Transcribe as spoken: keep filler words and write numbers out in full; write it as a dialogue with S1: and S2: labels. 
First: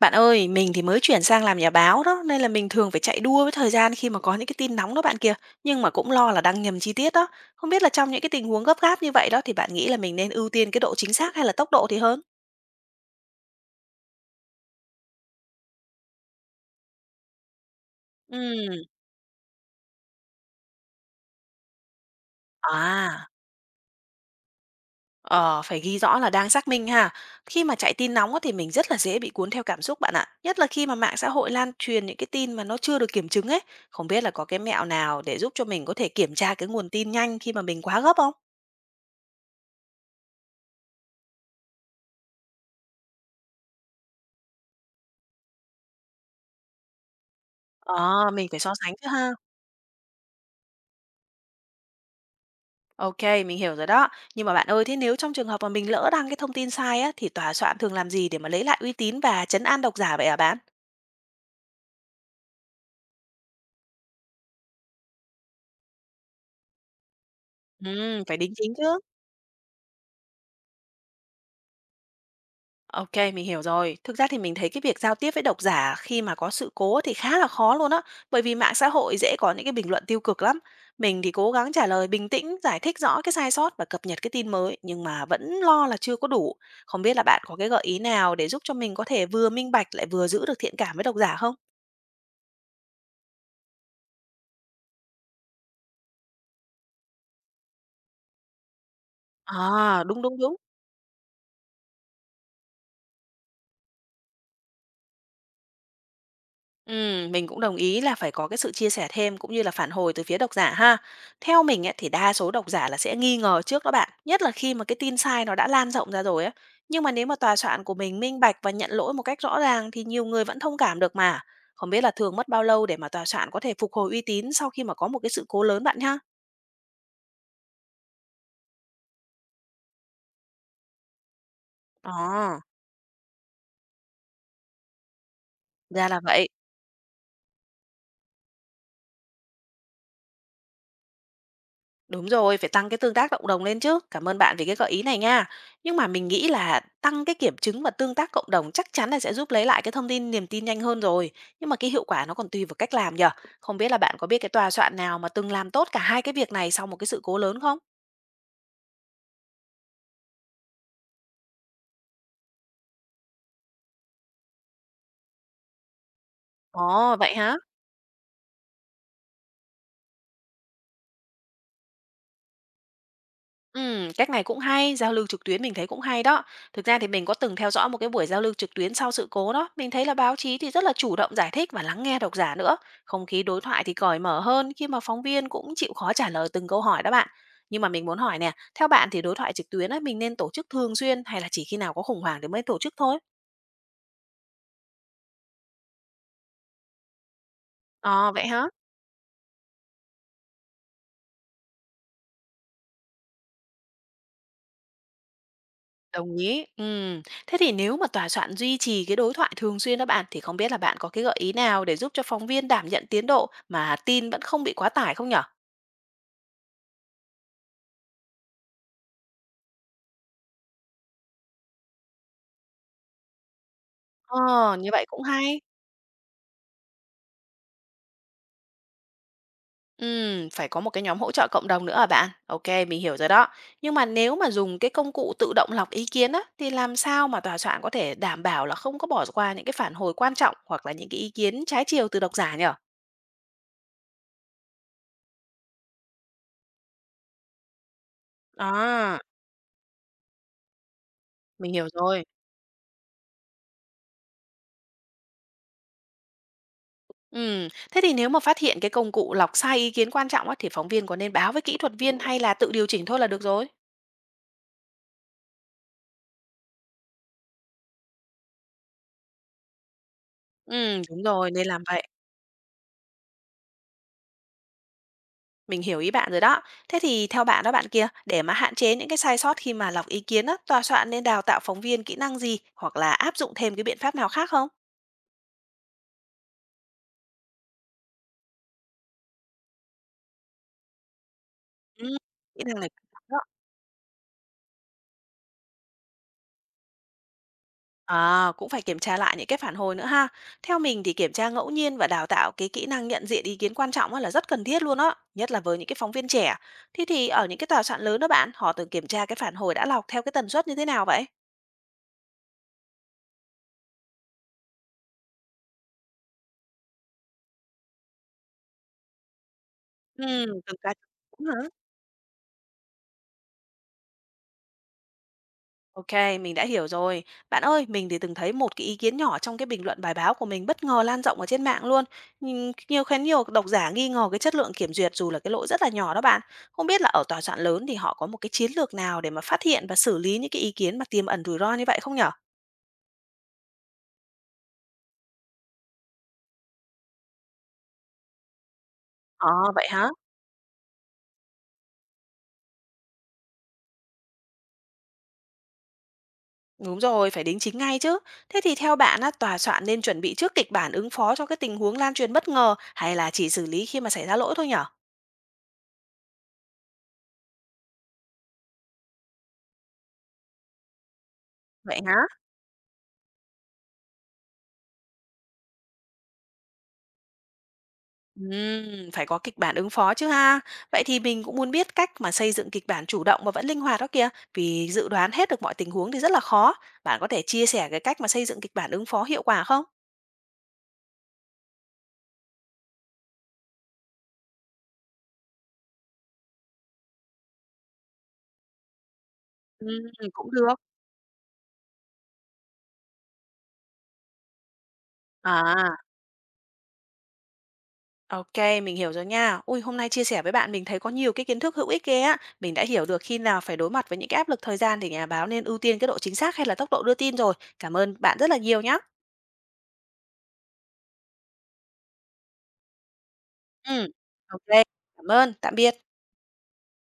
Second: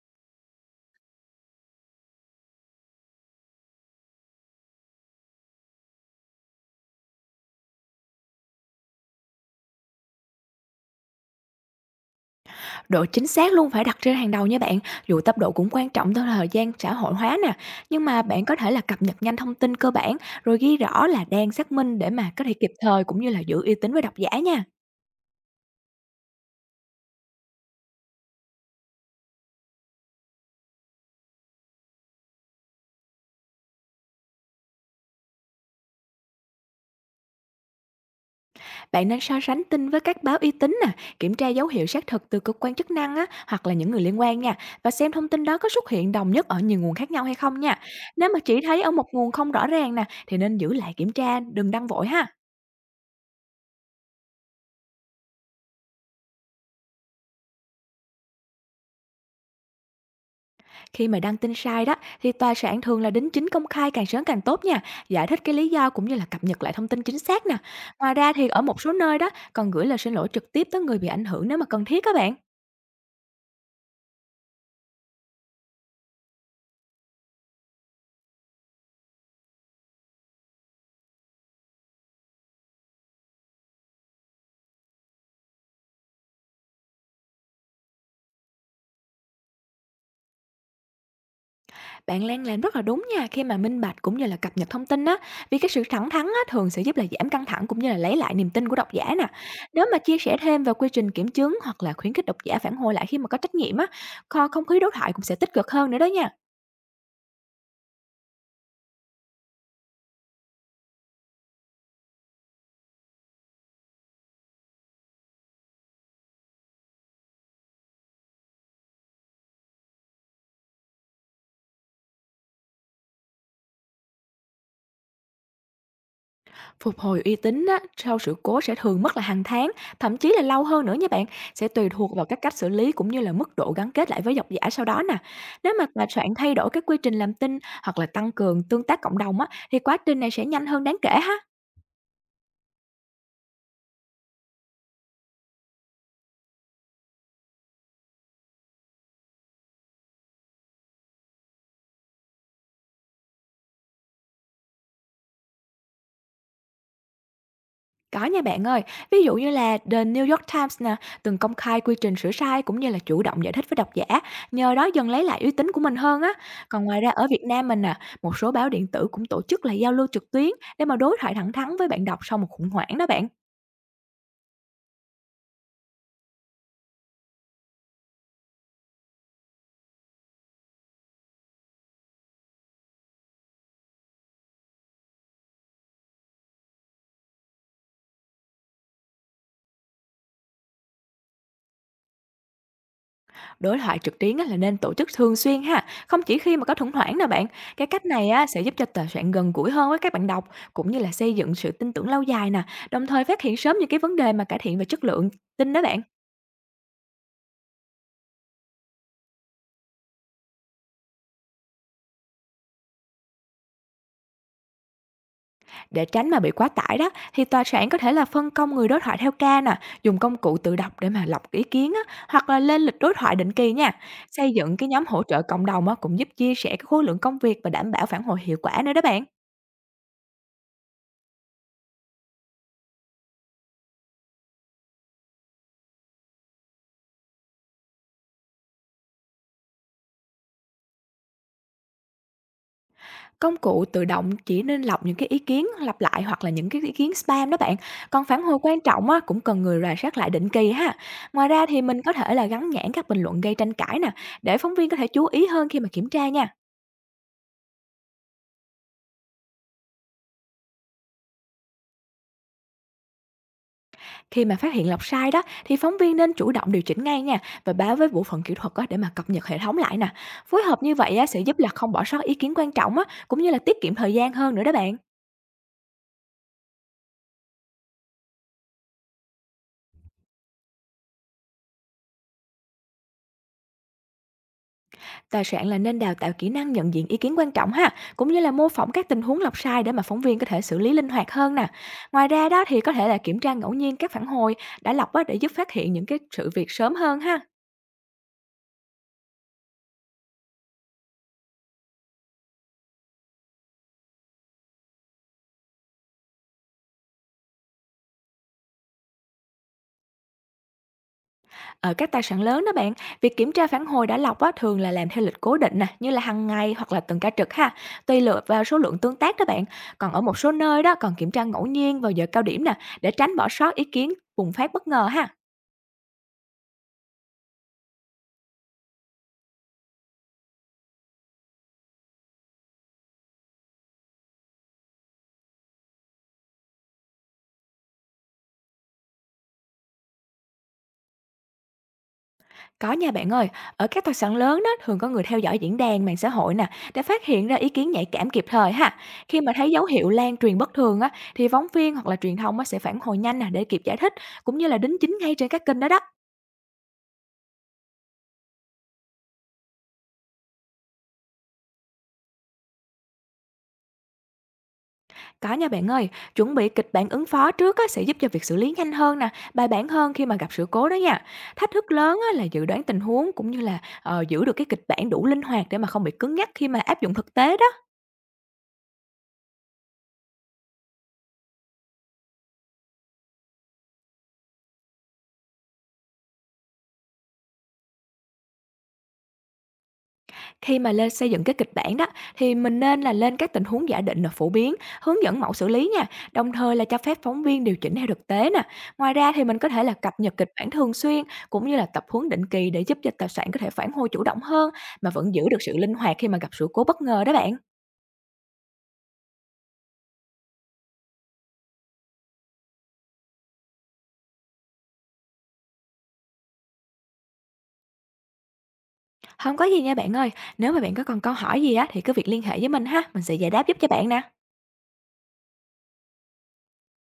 S1: Bạn ơi, mình thì mới chuyển sang làm nhà báo đó, nên là mình thường phải chạy đua với thời gian khi mà có những cái tin nóng đó bạn kia, nhưng mà cũng lo là đăng nhầm chi tiết đó. Không biết là trong những cái tình huống gấp gáp như vậy đó thì bạn nghĩ là mình nên ưu tiên cái độ chính xác hay là tốc độ thì hơn?
S2: Độ chính xác luôn phải đặt trên hàng đầu nha bạn, dù tốc độ cũng quan trọng theo thời gian xã hội hóa nè, nhưng mà bạn có thể là
S1: Ừm,
S2: cập nhật nhanh thông tin cơ bản rồi ghi rõ là đang xác minh để mà có thể kịp thời cũng
S1: à,
S2: như là giữ uy tín với độc giả nha.
S1: ờ, phải ghi rõ là đang xác minh ha. Khi mà chạy tin nóng á thì mình rất là dễ bị cuốn theo cảm xúc bạn ạ, nhất là khi mà mạng xã hội lan truyền những cái tin mà nó chưa được kiểm chứng ấy. Không biết là có cái mẹo nào để giúp cho mình có thể kiểm tra cái nguồn tin nhanh khi mà mình quá gấp không?
S2: Bạn nên so sánh tin với các báo uy tín nè, kiểm tra dấu hiệu xác thực từ cơ quan chức năng á, hoặc là những người liên quan nha, và xem thông tin đó có xuất hiện đồng nhất ở nhiều nguồn khác nhau hay không nha. Nếu
S1: Ờ,
S2: mà
S1: mình
S2: chỉ
S1: phải so
S2: thấy ở
S1: sánh
S2: một
S1: chứ ha.
S2: nguồn không rõ ràng nè thì nên giữ lại kiểm tra, đừng đăng vội ha.
S1: OK, mình hiểu rồi đó. Nhưng mà bạn ơi, thế nếu trong trường hợp mà mình lỡ đăng cái thông tin sai á, thì tòa soạn thường làm gì để mà lấy lại uy tín và trấn an độc giả vậy hả bạn?
S2: Khi mà đăng tin sai đó thì tòa soạn thường là đính chính công khai càng sớm càng tốt nha, giải thích cái lý do cũng như là cập nhật lại thông tin chính xác nè. Ngoài
S1: Ừm,
S2: ra
S1: phải
S2: thì
S1: đính
S2: ở
S1: chính
S2: một số
S1: chứ.
S2: nơi đó còn gửi lời xin lỗi trực tiếp tới người bị ảnh hưởng nếu mà cần thiết các bạn.
S1: OK, mình hiểu rồi. Thực ra thì mình thấy cái việc giao tiếp với độc giả khi mà có sự cố thì khá là khó luôn á, bởi vì mạng xã hội dễ có những cái bình luận tiêu cực lắm. Mình thì cố gắng trả lời bình tĩnh, giải thích rõ cái sai sót và cập nhật cái tin mới, nhưng mà vẫn lo là chưa có đủ. Không biết là bạn có cái gợi ý nào để giúp cho mình có thể vừa minh bạch lại vừa giữ được thiện cảm với độc giả không?
S2: Bạn Lan làm rất là đúng nha, khi mà minh bạch cũng như là cập nhật thông tin á, vì cái sự thẳng thắn á thường sẽ giúp là giảm căng thẳng cũng như là lấy lại niềm tin của độc giả nè. Nếu mà
S1: À,
S2: chia
S1: đúng
S2: sẻ
S1: đúng đúng.
S2: thêm về quy trình kiểm chứng hoặc là khuyến khích độc giả phản hồi lại khi mà có trách nhiệm á, kho- không khí đối thoại cũng sẽ tích cực hơn nữa đó nha.
S1: Ừm, mình cũng đồng ý là phải có cái sự chia sẻ thêm cũng như là phản hồi từ phía độc giả ha. Theo mình ấy, thì đa số độc giả là sẽ nghi ngờ trước đó bạn, nhất là khi mà cái tin sai nó đã lan rộng ra rồi á. Nhưng mà nếu mà tòa soạn của mình minh bạch và nhận lỗi một cách rõ ràng thì nhiều người vẫn thông cảm được mà. Không biết là thường mất bao lâu để mà tòa soạn có thể phục hồi uy tín sau khi mà có một cái sự cố lớn bạn ha?
S2: Phục hồi uy tín á, sau sự cố sẽ thường mất là hàng tháng, thậm chí là lâu hơn nữa nha bạn, sẽ tùy
S1: Ồ,
S2: thuộc vào các cách xử lý cũng như là mức độ gắn kết lại với độc giả sau đó nè. Nếu mà tòa
S1: ra là
S2: soạn
S1: vậy.
S2: thay đổi các quy trình làm tin hoặc là tăng cường tương tác cộng đồng á, thì quá trình này sẽ nhanh hơn đáng kể ha.
S1: Đúng rồi, phải tăng cái tương tác cộng đồng lên chứ. Cảm ơn bạn vì cái gợi ý này nha. Nhưng mà mình nghĩ là tăng cái kiểm chứng và tương tác cộng đồng chắc chắn là sẽ giúp lấy lại cái thông tin niềm tin nhanh hơn rồi. Nhưng mà cái hiệu quả nó còn tùy vào cách làm nhờ. Không biết là bạn có biết cái tòa soạn nào mà từng làm tốt cả hai cái việc này sau một cái sự cố lớn không?
S2: Có nha bạn ơi, ví dụ như là The New York Times nè, từng công khai quy trình sửa sai cũng như là chủ động giải thích với độc giả, nhờ đó dần lấy lại uy tín của mình hơn á. Còn ngoài ra
S1: Ồ,
S2: ở
S1: vậy
S2: Việt
S1: hả?
S2: Nam mình nè, một số báo điện tử cũng tổ chức là giao lưu trực tuyến để mà đối thoại thẳng thắn với bạn đọc sau một khủng hoảng đó bạn.
S1: Ừm, cách này cũng hay, giao lưu trực tuyến mình thấy cũng hay đó. Thực ra thì mình có từng theo dõi một cái buổi giao lưu trực tuyến sau sự cố đó. Mình thấy là báo chí thì rất là chủ động giải thích và lắng nghe độc giả nữa. Không khí đối thoại thì cởi mở hơn khi mà phóng viên cũng chịu khó trả lời từng câu hỏi đó bạn. Nhưng mà mình muốn hỏi nè, theo bạn thì đối thoại trực tuyến ấy, mình nên tổ chức thường xuyên hay là chỉ khi nào có khủng hoảng thì mới tổ chức thôi?
S2: Đối thoại trực tuyến á là nên tổ chức thường xuyên ha, không chỉ khi mà có khủng hoảng nè bạn. Cái cách này
S1: Ờ,
S2: á
S1: vậy
S2: sẽ
S1: hả?
S2: giúp cho tờ soạn gần gũi hơn với các bạn đọc cũng như là xây dựng sự tin tưởng lâu dài nè, đồng thời phát hiện sớm những cái vấn đề mà cải thiện về chất lượng tin đó bạn.
S1: Đồng ý. Ừm, thế thì nếu mà tòa soạn duy trì cái đối thoại thường xuyên đó bạn, thì không biết là bạn có cái gợi ý nào để giúp cho phóng viên đảm nhận tiến độ mà tin vẫn không bị quá tải không nhở?
S2: Để tránh mà bị quá tải đó thì tòa soạn có thể là phân công người đối thoại theo ca nè, dùng công cụ tự đọc để mà lọc ý kiến á, hoặc là lên lịch đối thoại định kỳ nha. Xây dựng
S1: Ờ,
S2: cái
S1: như
S2: nhóm
S1: vậy
S2: hỗ
S1: cũng
S2: trợ
S1: hay.
S2: cộng đồng á, cũng giúp chia sẻ cái khối lượng công việc và đảm bảo phản hồi hiệu quả nữa đó bạn.
S1: Ừm, phải có một cái nhóm hỗ trợ cộng đồng nữa à bạn? Ok, mình hiểu rồi đó. Nhưng mà nếu mà dùng cái công cụ tự động lọc ý kiến á, thì làm sao mà tòa soạn có thể đảm bảo là không có bỏ qua những cái phản hồi quan trọng hoặc là những cái ý kiến trái chiều từ độc giả nhở?
S2: Công cụ tự động chỉ nên lọc những cái ý kiến lặp lại hoặc là những cái ý kiến spam đó bạn. Còn phản hồi quan trọng
S1: À,
S2: á, cũng cần người rà soát lại định kỳ ha. Ngoài ra
S1: mình
S2: thì
S1: hiểu
S2: mình có
S1: rồi.
S2: thể là gắn nhãn các bình luận gây tranh cãi nè, để phóng viên có thể chú ý hơn khi mà kiểm tra nha.
S1: Ừm, thế thì nếu mà phát hiện cái công cụ lọc sai ý kiến quan trọng á, thì phóng viên có nên báo với kỹ thuật viên hay là tự điều chỉnh thôi là được rồi?
S2: Khi mà phát hiện lọc sai đó thì phóng viên nên chủ động điều chỉnh ngay nha, và báo với bộ phận kỹ thuật á để mà cập nhật hệ thống lại nè. Phối hợp như
S1: Ừm,
S2: vậy
S1: đúng
S2: á sẽ
S1: rồi,
S2: giúp
S1: nên
S2: là
S1: làm
S2: không
S1: vậy.
S2: bỏ sót ý kiến quan trọng á, cũng như là tiết kiệm thời gian hơn nữa đó bạn.
S1: Mình hiểu ý bạn rồi đó. Thế thì theo bạn đó bạn kia, để mà hạn chế những cái sai sót khi mà lọc ý kiến á, tòa soạn nên đào tạo phóng viên kỹ năng gì hoặc là áp dụng thêm cái biện pháp nào khác không?
S2: Tài soạn là nên đào tạo kỹ năng nhận diện ý kiến quan trọng ha, cũng như là mô phỏng các tình huống lọc sai để mà phóng viên có thể xử lý linh hoạt hơn nè.
S1: Ừm,
S2: Ngoài ra
S1: kỹ
S2: đó thì
S1: năng này
S2: có
S1: quan
S2: thể là
S1: trọng
S2: kiểm
S1: đó.
S2: tra ngẫu nhiên các phản hồi đã lọc á để giúp phát hiện những cái sự việc sớm hơn ha.
S1: À, cũng phải kiểm tra lại những cái phản hồi nữa ha. Theo mình thì kiểm tra ngẫu nhiên và đào tạo cái kỹ năng nhận diện ý kiến quan trọng á là rất cần thiết luôn á, nhất là với những cái phóng viên trẻ. Thế thì ở những cái tòa soạn lớn đó bạn, họ thường kiểm tra cái phản hồi đã lọc theo cái tần suất như thế nào vậy?
S2: Ở các tài sản lớn đó bạn, việc kiểm tra phản hồi đã lọc á, thường là làm theo lịch cố định nè, như là hàng ngày hoặc là tuần ca trực ha, tùy lựa vào số lượng tương tác đó bạn. Còn ở
S1: Ừ,
S2: một số
S1: từng
S2: nơi đó
S1: cái
S2: còn kiểm tra
S1: cũng
S2: ngẫu
S1: hả?
S2: nhiên vào giờ cao điểm nè, để tránh bỏ sót ý kiến bùng phát bất ngờ ha.
S1: Ok, mình đã hiểu rồi. Bạn ơi, mình thì từng thấy một cái ý kiến nhỏ trong cái bình luận bài báo của mình bất ngờ lan rộng ở trên mạng luôn. Nhìn nhiều khiến nhiều độc giả nghi ngờ cái chất lượng kiểm duyệt dù là cái lỗi rất là nhỏ đó bạn. Không biết là ở tòa soạn lớn thì họ có một cái chiến lược nào để mà phát hiện và xử lý những cái ý kiến mà tiềm ẩn rủi ro như vậy không nhở?
S2: Có nha bạn ơi, ở các tài sản lớn đó thường có người theo dõi diễn đàn mạng xã hội nè, để phát hiện ra ý kiến nhạy cảm kịp thời ha. Khi
S1: Ờ,
S2: mà thấy dấu
S1: vậy
S2: hiệu
S1: hả?
S2: lan truyền bất thường á, thì phóng viên hoặc là truyền thông á, sẽ phản hồi nhanh nè để kịp giải thích, cũng như là đính chính ngay trên các kênh đó đó.
S1: Đúng rồi, phải đính chính ngay chứ. Thế thì theo bạn á, tòa soạn nên chuẩn bị trước kịch bản ứng phó cho cái tình huống lan truyền bất ngờ hay là chỉ xử lý khi mà xảy ra lỗi thôi nhở?
S2: Có nha bạn ơi, chuẩn bị kịch bản ứng phó trước á, sẽ giúp cho việc xử lý nhanh hơn nè, bài bản hơn khi mà gặp sự cố đó nha. Thách thức
S1: Vậy hả?
S2: lớn á, là dự đoán tình huống cũng như là ờ, giữ được cái kịch bản đủ linh hoạt để mà không bị cứng nhắc khi mà áp dụng thực tế đó.
S1: Ừm, phải có kịch bản ứng phó chứ ha. Vậy thì mình cũng muốn biết cách mà xây dựng kịch bản chủ động mà vẫn linh hoạt đó kìa, vì dự đoán hết được mọi tình huống thì rất là khó. Bạn có thể chia sẻ cái cách mà xây dựng kịch bản ứng phó hiệu quả không?
S2: Khi mà lên xây dựng cái kịch bản đó thì mình nên là lên các tình huống giả định là phổ biến, hướng dẫn mẫu xử lý nha, đồng thời là cho phép phóng viên điều chỉnh theo thực tế nè. Ngoài ra thì mình có thể
S1: Ừm,
S2: là cập nhật
S1: cũng
S2: kịch bản
S1: được.
S2: thường xuyên cũng như là tập huấn định kỳ để giúp cho tài sản có thể phản hồi chủ động hơn mà vẫn giữ được sự linh
S1: À,
S2: hoạt khi mà gặp sự cố bất ngờ đó bạn.
S1: ok, mình hiểu rồi nha. Ui, hôm nay chia sẻ với bạn mình thấy có nhiều cái kiến thức hữu ích ghê á. Mình đã hiểu được khi nào phải đối mặt với những cái áp lực thời gian thì nhà báo nên ưu tiên cái độ chính xác hay là tốc độ đưa tin rồi. Cảm ơn bạn rất là nhiều nhá.
S2: Không có gì nha bạn ơi. Nếu mà bạn có còn câu hỏi gì á thì cứ việc liên hệ với mình ha, mình sẽ giải đáp giúp cho
S1: Ừ,
S2: bạn nè.
S1: ok, cảm ơn, tạm biệt.